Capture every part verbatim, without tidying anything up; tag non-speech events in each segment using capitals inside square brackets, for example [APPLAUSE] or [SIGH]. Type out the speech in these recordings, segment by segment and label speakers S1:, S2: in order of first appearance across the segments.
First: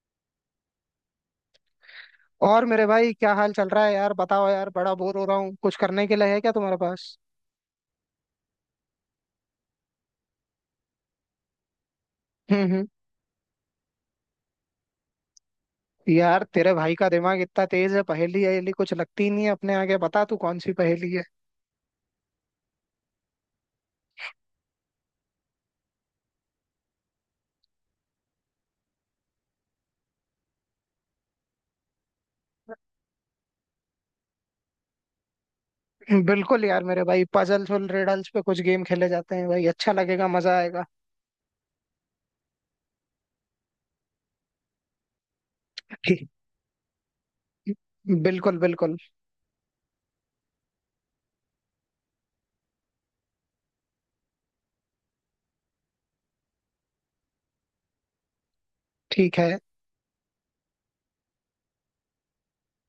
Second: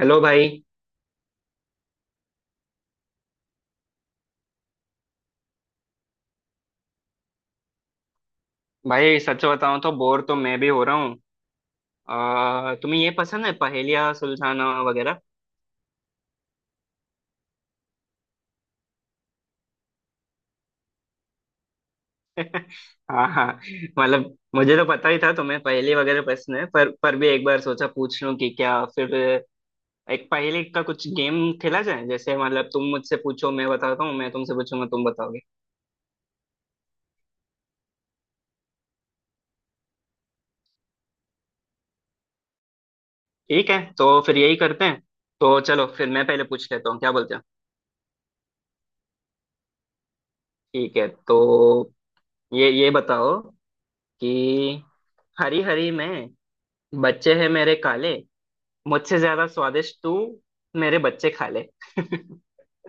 S1: Hello भाई।
S2: और मेरे भाई क्या हाल चल रहा है यार। बताओ यार, बड़ा बोर हो रहा हूँ। कुछ करने के लिए है क्या तुम्हारे पास।
S1: भाई सच बताऊं तो बोर तो मैं भी हो रहा हूँ।
S2: हम्म
S1: आ,
S2: हम्म।
S1: तुम्हें ये पसंद है पहेलियाँ सुलझाना वगैरह?
S2: यार तेरे भाई का दिमाग इतना तेज है, पहेली अहेली कुछ लगती ही नहीं है अपने आगे। बता तू कौन सी पहेली है।
S1: हाँ हाँ। मतलब मुझे तो पता ही था तुम्हें पहेली वगैरह पसंद है, पर पर भी एक बार सोचा पूछ लूं कि क्या फिर एक पहेली का कुछ गेम खेला जाए। जैसे मतलब तुम मुझसे पूछो मैं बताता हूँ, मैं तुमसे पूछूंगा तुम बताओगे।
S2: [LAUGHS] बिल्कुल यार मेरे भाई, पजल्स और रिडल्स पे कुछ गेम खेले जाते हैं भाई, अच्छा लगेगा, मजा आएगा।
S1: ठीक है, तो फिर यही करते हैं। तो चलो
S2: [LAUGHS]
S1: फिर मैं
S2: ठीक-
S1: पहले पूछ लेता हूँ, क्या बोलते हो?
S2: बिल्कुल बिल्कुल।
S1: ठीक है, तो ये ये बताओ कि हरी हरी में बच्चे हैं मेरे काले, मुझसे
S2: ठीक
S1: ज्यादा
S2: है।
S1: स्वादिष्ट तू मेरे बच्चे खा ले। [LAUGHS]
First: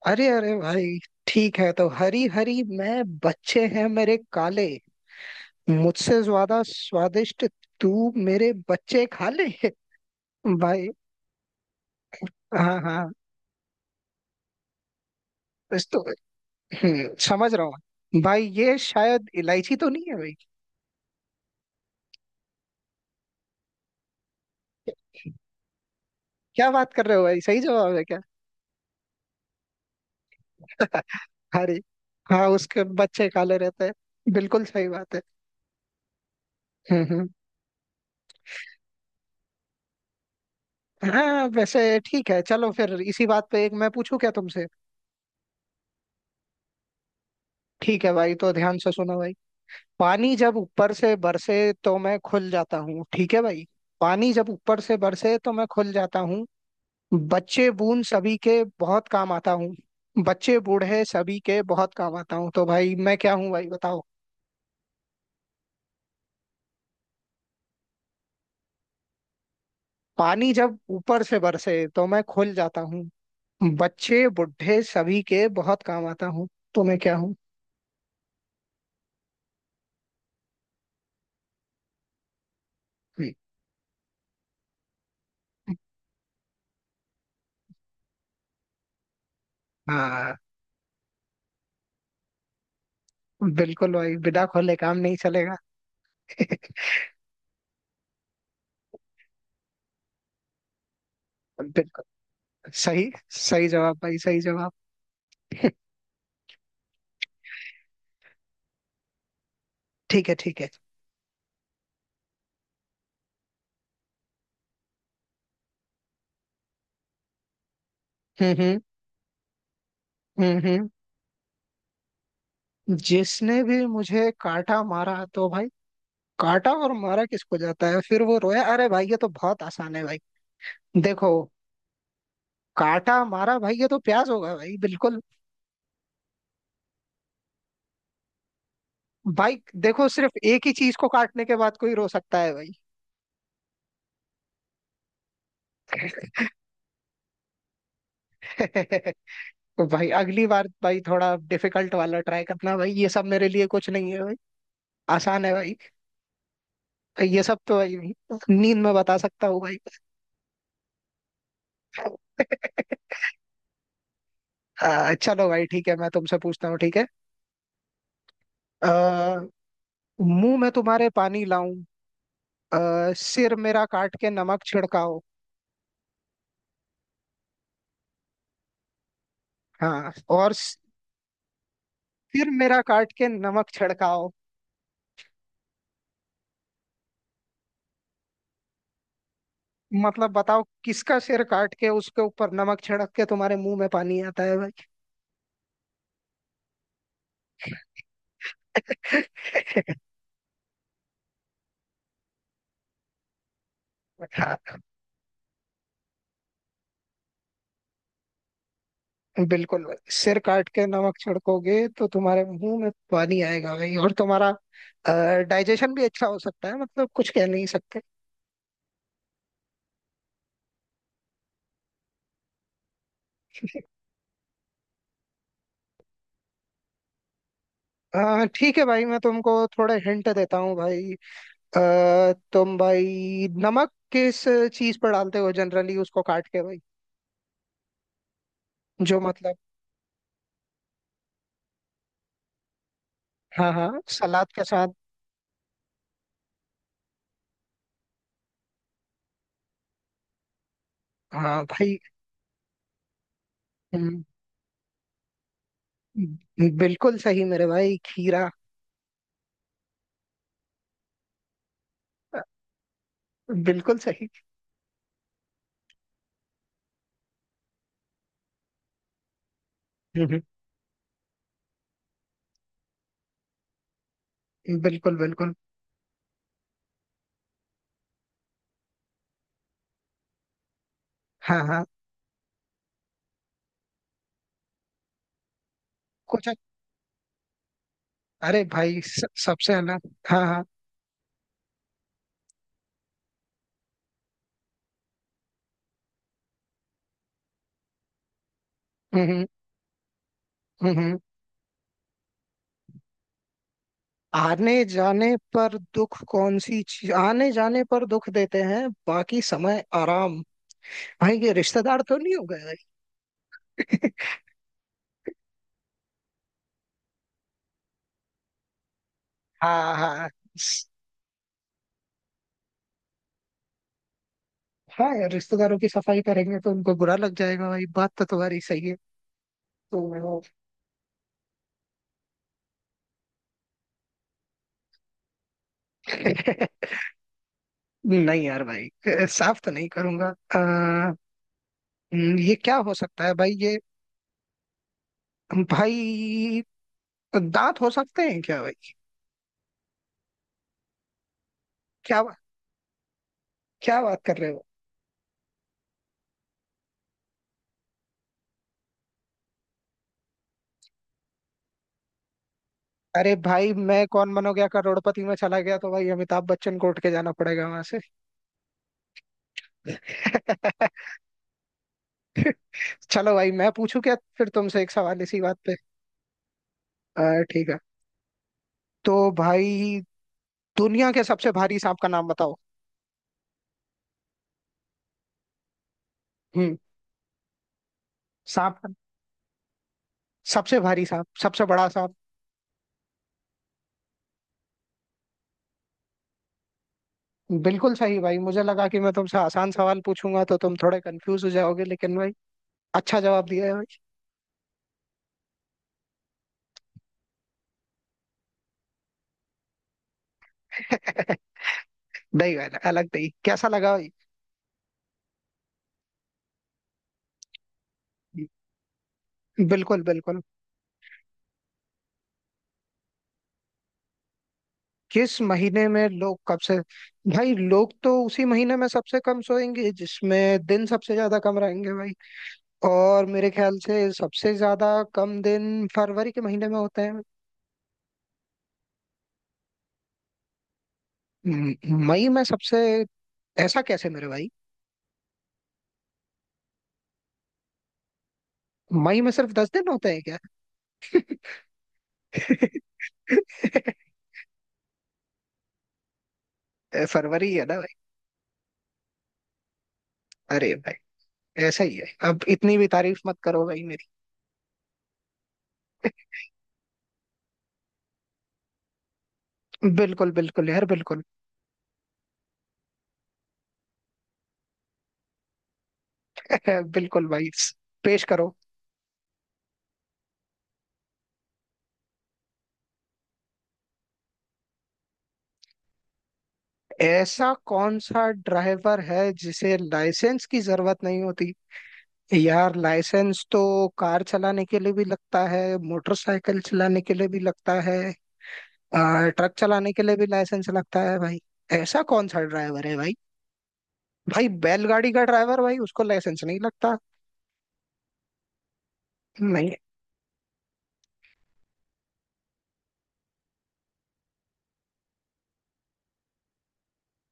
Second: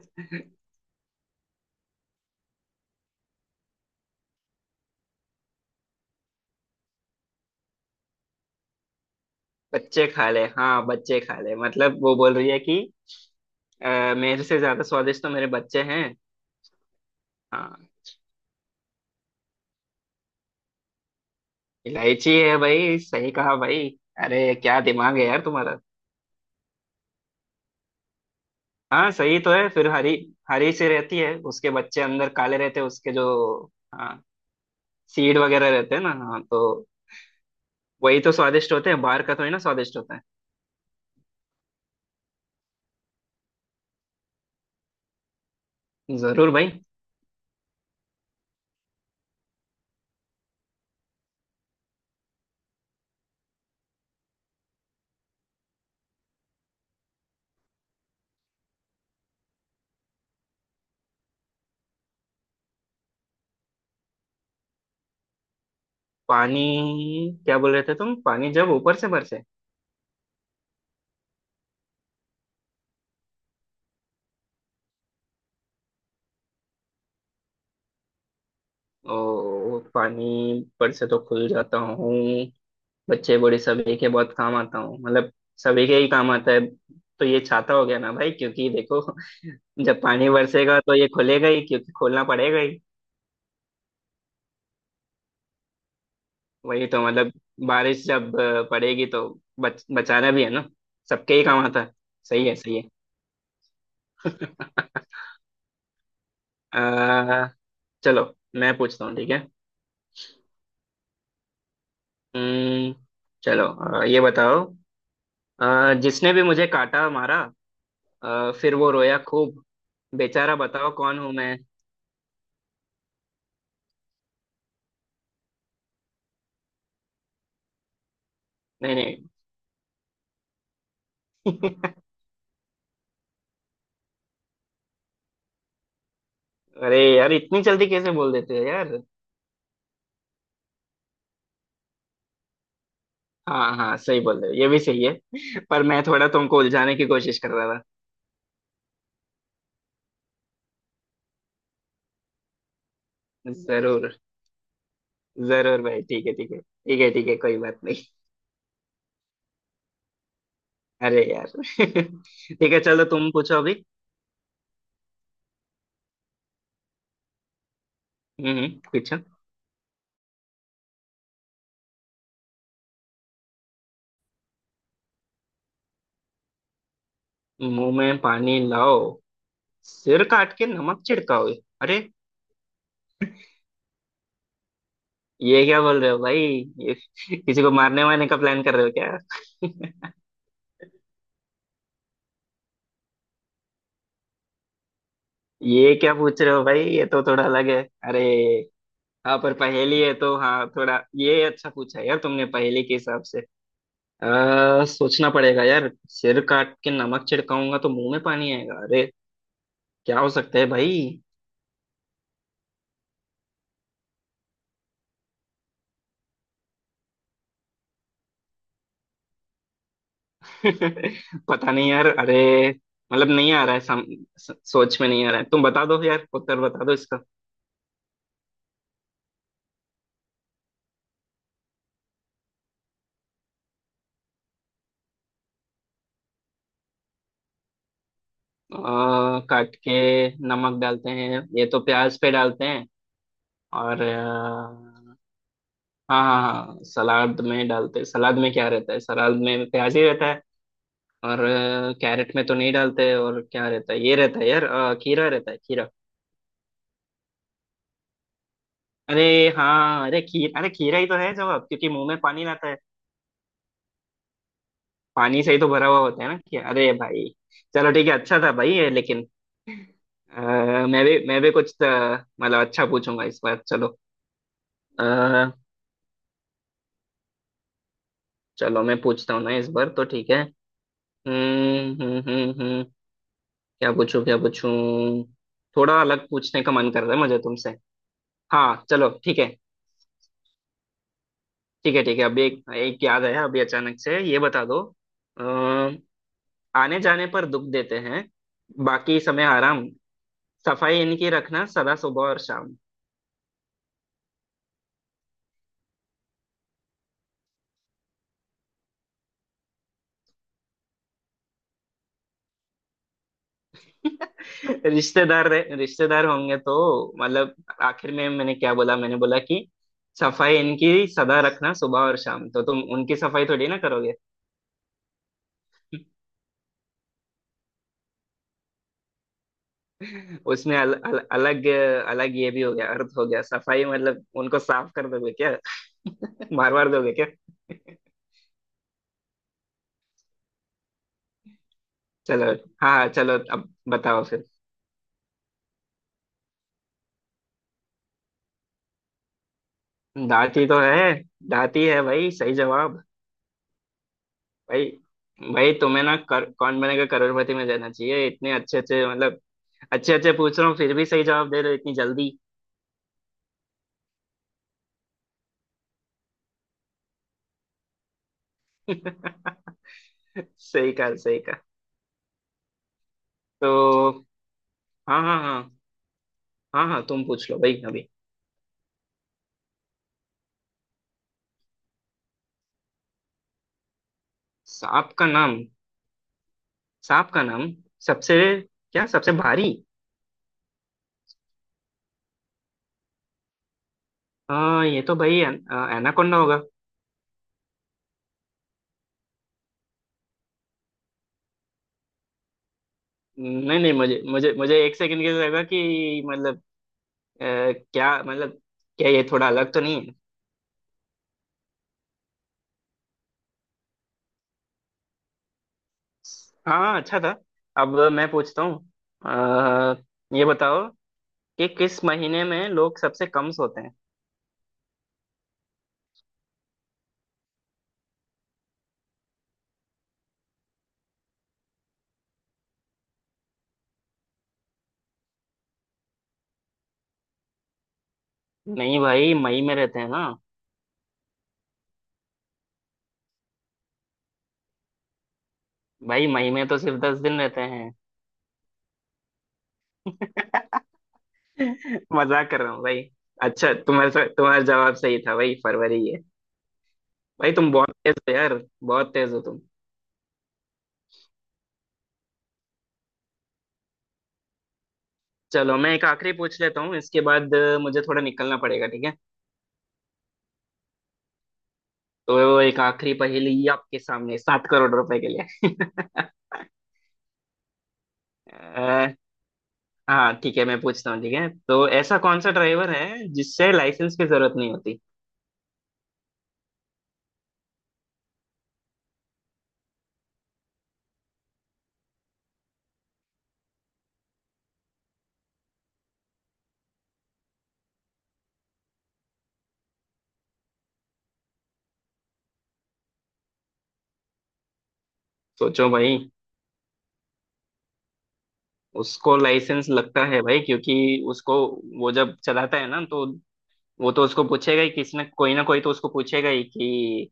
S2: अरे अरे भाई, ठीक है। तो हरी हरी मैं बच्चे हैं मेरे काले, मुझसे ज्यादा स्वादिष्ट तू मेरे बच्चे खा ले।
S1: बच्चे खा ले,
S2: [LAUGHS]
S1: हाँ
S2: भाई,
S1: बच्चे खा ले, मतलब वो बोल रही है
S2: हाँ
S1: कि
S2: हाँ।
S1: अ, मेरे से ज्यादा स्वादिष्ट तो मेरे बच्चे
S2: इस तो
S1: हैं।
S2: हम्म, समझ रहा
S1: हाँ,
S2: हूँ भाई, ये शायद इलायची तो नहीं है भाई।
S1: इलायची है भाई, सही कहा भाई। अरे क्या दिमाग है यार तुम्हारा।
S2: क्या बात कर रहे हो भाई, सही जवाब है क्या।
S1: हाँ सही तो है, फिर हरी हरी सी रहती
S2: [LAUGHS]
S1: है, उसके
S2: अरे,
S1: बच्चे अंदर
S2: हाँ
S1: काले रहते
S2: उसके
S1: हैं उसके जो।
S2: बच्चे काले रहते
S1: हाँ,
S2: हैं, बिल्कुल सही बात है।
S1: सीड वगैरह रहते हैं ना, हाँ तो
S2: हम्म हम्म।
S1: वही तो स्वादिष्ट होते हैं, बाहर का थोड़ी ना स्वादिष्ट होता है।
S2: हाँ वैसे ठीक है, चलो फिर इसी बात पे एक मैं पूछूं क्या तुमसे।
S1: जरूर भाई।
S2: ठीक है भाई, तो ध्यान से सुनो भाई। पानी जब ऊपर से बरसे तो मैं खुल जाता हूँ, ठीक है भाई। पानी जब ऊपर से बरसे तो मैं खुल जाता हूँ, बच्चे बून सभी के बहुत काम आता हूँ, बच्चे बूढ़े सभी के बहुत काम आता हूँ। तो भाई मैं क्या हूँ भाई बताओ।
S1: पानी, क्या बोल रहे थे तुम? पानी जब ऊपर से बरसे
S2: पानी जब ऊपर से बरसे तो मैं खुल जाता हूँ, बच्चे बूढ़े सभी के बहुत काम आता हूँ। तो मैं क्या हूँ।
S1: और पानी पर से तो खुल जाता हूँ, बच्चे बूढ़े सभी के बहुत काम आता हूँ, मतलब सभी के ही काम आता है, तो ये छाता हो गया ना भाई, क्योंकि देखो, [LAUGHS] जब पानी
S2: हाँ,
S1: बरसेगा तो ये खुलेगा ही क्योंकि खोलना पड़ेगा ही।
S2: बिल्कुल भाई, बिना खोले काम नहीं चलेगा।
S1: वही
S2: [LAUGHS]
S1: तो मतलब, बारिश जब अ, पड़ेगी तो बच, बचाना भी है ना, सबके ही काम आता है।
S2: बिल्कुल
S1: सही है सही है।
S2: सही। सही जवाब भाई, सही जवाब। [LAUGHS]
S1: आ, चलो मैं पूछता हूँ, ठीक है।
S2: ठीक है ठीक है।
S1: अम्म, चलो। अ, ये बताओ, अ, जिसने भी मुझे काटा मारा, अ, फिर
S2: हम्म
S1: वो रोया खूब बेचारा,
S2: हम्म हम्म हम्म।
S1: बताओ कौन हूँ मैं?
S2: जिसने भी मुझे काटा मारा, तो भाई काटा और मारा किसको जाता है, फिर वो रोया, अरे
S1: नहीं
S2: भाई ये
S1: नहीं।
S2: तो बहुत आसान है भाई। देखो, काटा मारा भाई, ये तो प्याज होगा भाई, बिल्कुल।
S1: [LAUGHS] अरे यार इतनी जल्दी कैसे बोल देते हो यार।
S2: भाई देखो, सिर्फ एक ही चीज को काटने के बाद कोई रो सकता है भाई।
S1: हाँ हाँ सही बोल रहे हो, ये भी सही है, [LAUGHS] पर मैं थोड़ा तुमको उलझाने की कोशिश कर रहा था।
S2: [LAUGHS] तो भाई अगली बार भाई थोड़ा डिफिकल्ट वाला ट्राई करना भाई, ये सब मेरे लिए कुछ
S1: जरूर
S2: नहीं है भाई। आसान है भाई।
S1: जरूर भाई, ठीक है ठीक है ठीक है ठीक है,
S2: ये
S1: कोई
S2: सब तो
S1: बात
S2: भाई
S1: नहीं।
S2: नींद में बता सकता हूँ भाई।
S1: अरे यार। [LAUGHS] ठीक है चलो,
S2: [LAUGHS]
S1: तुम पूछो अभी।
S2: आ, चलो भाई, ठीक है, मैं तुमसे पूछता हूँ, ठीक है।
S1: हम्म हम्म,
S2: आ,
S1: पूछो।
S2: मुंह में तुम्हारे पानी लाऊं, अ, सिर मेरा काट के नमक छिड़काओ।
S1: मुंह में पानी लाओ,
S2: हाँ
S1: सिर काट
S2: और
S1: के नमक छिड़काओ, अरे
S2: सिर मेरा काट के नमक छिड़काओ।
S1: ये क्या बोल रहे हो भाई? ये किसी को मारने वारने का प्लान कर रहे हो क्या?
S2: मतलब बताओ, किसका सिर काट के उसके ऊपर नमक छिड़क के तुम्हारे मुंह में पानी आता है भाई।
S1: ये क्या पूछ रहे हो भाई, ये तो थोड़ा अलग है, अरे। हाँ पर
S2: [LAUGHS]
S1: पहेली है तो, हाँ थोड़ा ये अच्छा पूछा यार तुमने पहेली के हिसाब से।
S2: हाँ,
S1: आ, सोचना पड़ेगा यार, सिर काट के नमक छिड़काऊंगा तो मुंह में पानी आएगा, अरे
S2: बिल्कुल भाई,
S1: क्या हो
S2: सिर
S1: सकता है
S2: काट के
S1: भाई।
S2: नमक छिड़कोगे तो तुम्हारे मुंह में पानी आएगा भाई, और तुम्हारा डाइजेशन भी अच्छा हो सकता है, मतलब कुछ कह नहीं सकते।
S1: [LAUGHS] पता नहीं यार, अरे मतलब नहीं आ रहा है, सम, स, सोच में नहीं आ रहा है, तुम बता दो यार, उत्तर बता दो इसका।
S2: अ, ठीक है भाई, मैं तुमको थोड़े हिंट देता हूँ भाई। अ, तुम भाई नमक किस चीज पर डालते हो जनरली, उसको काट के भाई, जो
S1: आ,
S2: मतलब।
S1: काट के नमक डालते हैं ये तो प्याज पे डालते हैं,
S2: हाँ हाँ,
S1: और
S2: सलाद के साथ।
S1: हाँ हाँ हाँ, सलाद में डालते, सलाद में क्या रहता है? सलाद में प्याज ही रहता है, और
S2: हाँ
S1: अ,
S2: भाई।
S1: कैरेट में तो नहीं डालते, और क्या रहता है? ये
S2: हम्म,
S1: रहता है यार, अ, खीरा रहता है खीरा।
S2: बिल्कुल सही मेरे भाई, खीरा।
S1: अरे हाँ, अरे खीर, अरे खीरा ही तो है जवाब, क्योंकि मुंह में पानी लाता है,
S2: बिल्कुल सही।
S1: पानी से ही तो भरा हुआ होता है ना खीरा, अरे भाई। चलो ठीक है, अच्छा था भाई ये लेकिन।
S2: हम्म,
S1: अ, मैं भी मैं भी कुछ अ, मतलब अच्छा पूछूंगा इस बार। चलो, अ,
S2: बिल्कुल बिल्कुल।
S1: चलो मैं पूछता हूँ ना इस बार, तो ठीक है।
S2: हाँ हाँ,
S1: हम्म हम्म हम्म हम्म। क्या पूछूं क्या पूछूं, थोड़ा अलग
S2: कुछ,
S1: पूछने का मन कर रहा है मुझे तुमसे।
S2: अरे
S1: हाँ
S2: भाई
S1: चलो
S2: स-
S1: ठीक है,
S2: सबसे अलग, हाँ हाँ।
S1: ठीक है ठीक है। अभी एक एक याद आया अभी, अचानक से ये बता दो। अम, आने जाने पर दुख देते हैं, बाकी
S2: हम्म
S1: समय
S2: हम्म।
S1: आराम,
S2: हम्म,
S1: सफाई
S2: हम्म,
S1: इनकी रखना सदा सुबह और शाम।
S2: आने जाने पर दुख, कौन सी चीज आने जाने पर दुख देते हैं बाकी समय आराम। भाई ये रिश्तेदार तो नहीं हो गए भाई। [LAUGHS]
S1: [LAUGHS] रिश्तेदार रहे- रिश्तेदार होंगे तो, मतलब आखिर में मैंने क्या बोला? मैंने बोला कि
S2: हाँ हाँ।
S1: सफाई
S2: स-
S1: इनकी सदा रखना सुबह और शाम, तो तुम उनकी सफाई थोड़ी ना करोगे।
S2: हाँ यार, रिश्तेदारों की सफाई करेंगे तो उनको बुरा लग जाएगा भाई, बात तो तुम्हारी सही है। तो
S1: उसमें अल, अल, अलग अलग ये भी हो गया अर्थ, हो गया सफाई मतलब उनको साफ कर दोगे क्या? [LAUGHS] मार
S2: [LAUGHS]
S1: मार दोगे क्या?
S2: नहीं यार भाई, अ, साफ तो नहीं करूंगा। अ, हम्म,
S1: चलो,
S2: ये क्या हो
S1: हाँ हाँ,
S2: सकता है
S1: चलो
S2: भाई,
S1: अब
S2: ये
S1: बताओ फिर।
S2: भाई दांत हो सकते हैं क्या भाई।
S1: दाती तो है, दाती है
S2: क्या,
S1: भाई, सही जवाब।
S2: क्या बात कर रहे हो।
S1: भाई, भाई तुम्हें ना, कर, कौन बनेगा करोड़पति में जाना चाहिए, इतने अच्छे अच्छे मतलब अच्छे अच्छे पूछ रहा हूँ फिर भी सही जवाब दे रहे हो इतनी जल्दी।
S2: अरे भाई, मैं कौन बनो गया करोड़पति में चला गया तो भाई अमिताभ बच्चन को उठ के जाना पड़ेगा वहां से।
S1: [LAUGHS] सही कहा
S2: [LAUGHS]
S1: सही कहा।
S2: चलो भाई मैं
S1: तो
S2: पूछूं क्या फिर तुमसे एक सवाल
S1: हाँ
S2: इसी
S1: हाँ
S2: बात पे।
S1: हाँ हाँ हाँ, तुम
S2: अ,
S1: पूछ लो
S2: ठीक है,
S1: भाई अभी।
S2: तो भाई दुनिया के सबसे भारी सांप का नाम बताओ।
S1: सांप का नाम
S2: हम्म।
S1: सांप का नाम सबसे,
S2: सांप का-
S1: क्या सबसे भारी?
S2: सबसे भारी सांप, सबसे बड़ा सांप।
S1: हाँ ये तो भाई, एन, एनाकोंडा होगा।
S2: बिल्कुल सही भाई, मुझे लगा कि मैं तुमसे आसान सवाल पूछूंगा तो तुम थोड़े कंफ्यूज हो जाओगे, लेकिन भाई अच्छा जवाब दिया है
S1: नहीं नहीं,
S2: भाई।
S1: मुझे मुझे मुझे एक सेकंड के लिए लगा कि मतलब अ, क्या मतलब, क्या ये थोड़ा अलग तो नहीं है।
S2: [LAUGHS] नहीं भाई, अलग नहीं, कैसा लगा भाई।
S1: हाँ अच्छा था। अब मैं पूछता हूँ,
S2: बिल्कुल
S1: अ,
S2: बिल्कुल।
S1: ये बताओ कि किस महीने में लोग सबसे कम सोते हैं?
S2: किस महीने में लोग कब से। भाई लोग तो उसी महीने में सबसे कम सोएंगे जिसमें दिन सबसे ज्यादा कम रहेंगे भाई। और मेरे ख्याल से सबसे ज्यादा कम दिन फरवरी के महीने में होते हैं।
S1: नहीं भाई, मई में रहते हैं ना?
S2: म- मई में सबसे? ऐसा कैसे मेरे भाई,
S1: भाई मई में तो सिर्फ दस दिन रहते हैं।
S2: मई में सिर्फ दस दिन होते हैं?
S1: [LAUGHS] मजाक कर रहा हूँ भाई। अच्छा,
S2: क्या।
S1: तुम्हारा तुम्हारा जवाब सही था भाई, फरवरी है।
S2: [LAUGHS]
S1: भाई
S2: फरवरी है।
S1: तुम बहुत तेज हो यार, बहुत तेज हो तुम।
S2: अरे भाई, ऐसा ही है, अब इतनी भी तारीफ मत करो भाई मेरी।
S1: चलो मैं एक आखिरी पूछ लेता हूँ, इसके बाद अ, मुझे थोड़ा निकलना पड़ेगा, ठीक है।
S2: बिल्कुल बिल्कुल यार, बिल्कुल।
S1: तो एक आखिरी पहेली आपके सामने, सात करोड़ रुपए के लिए। [LAUGHS]
S2: [LAUGHS] बिल्कुल भाई, पेश करो।
S1: अ, हाँ ठीक है, मैं पूछता हूँ ठीक है, तो ऐसा कौन सा ड्राइवर है जिससे लाइसेंस की जरूरत नहीं होती?
S2: ऐसा कौन सा ड्राइवर है जिसे लाइसेंस की जरूरत नहीं होती। यार लाइसेंस तो कार चलाने के लिए भी लगता है, मोटरसाइकिल चलाने के लिए भी लगता है, आ, ट्रक चलाने के लिए भी लाइसेंस लगता है भाई। ऐसा कौन सा ड्राइवर है भाई। भाई बैलगाड़ी का ड्राइवर भाई,
S1: सोचो
S2: उसको
S1: भाई,
S2: लाइसेंस नहीं लगता।
S1: उसको
S2: नहीं।
S1: लाइसेंस लगता है भाई क्योंकि उसको, वो जब चलाता है ना, तो वो तो उसको पूछेगा ही, किसी ना कोई ना कोई तो उसको पूछेगा ही कि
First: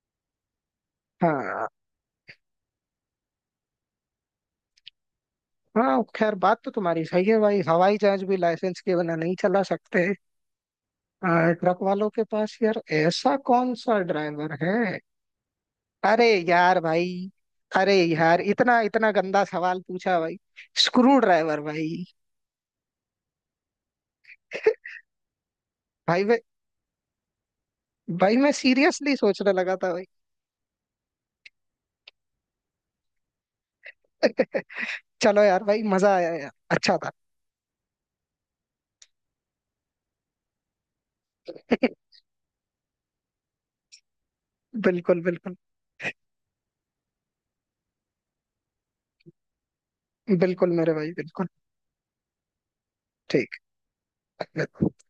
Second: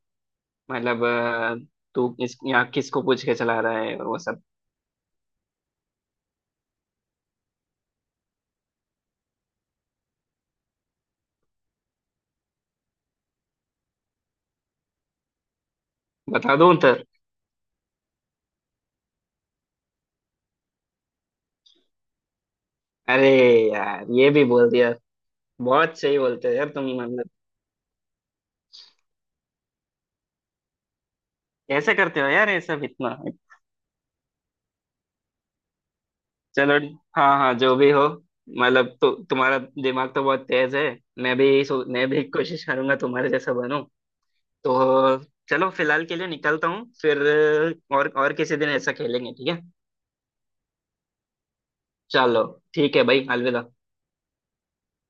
S1: मतलब अ,
S2: हाँ
S1: तू इस यहाँ किसको पूछ के चला रहा है, और वो सब।
S2: हाँ, खैर बात तो तुम्हारी सही है भाई, हवाई जहाज भी लाइसेंस के बिना नहीं चला सकते। आ, ट्रक वालों के पास, यार ऐसा कौन सा ड्राइवर है, अरे
S1: बता दूं
S2: यार
S1: उत्तर?
S2: भाई। अरे यार इतना इतना गंदा सवाल पूछा भाई, स्क्रू ड्राइवर भाई।
S1: अरे यार ये भी बोल
S2: [LAUGHS]
S1: दिया। बहुत सही
S2: भाई मैं
S1: बोलते हो यार तुम, मतलब
S2: भाई मैं सीरियसली सोचने लगा था भाई।
S1: कैसे करते हो यार ये सब इतना।
S2: [LAUGHS] चलो यार भाई, मजा आया यार,
S1: चलो,
S2: अच्छा था।
S1: हाँ हाँ, जो भी हो, मतलब तो तुम्हारा दिमाग तो बहुत तेज है, मैं भी सो, मैं
S2: [LAUGHS]
S1: भी [LAUGHS] कोशिश करूंगा तुम्हारे जैसा बनूं। तो
S2: बिल्कुल बिल्कुल।
S1: चलो फिलहाल के लिए निकलता हूँ फिर, और और किसी दिन ऐसा खेलेंगे, ठीक है।
S2: बिल्कुल मेरे भाई बिल्कुल।
S1: चलो, ठीक है भाई, अलविदा।
S2: ठीक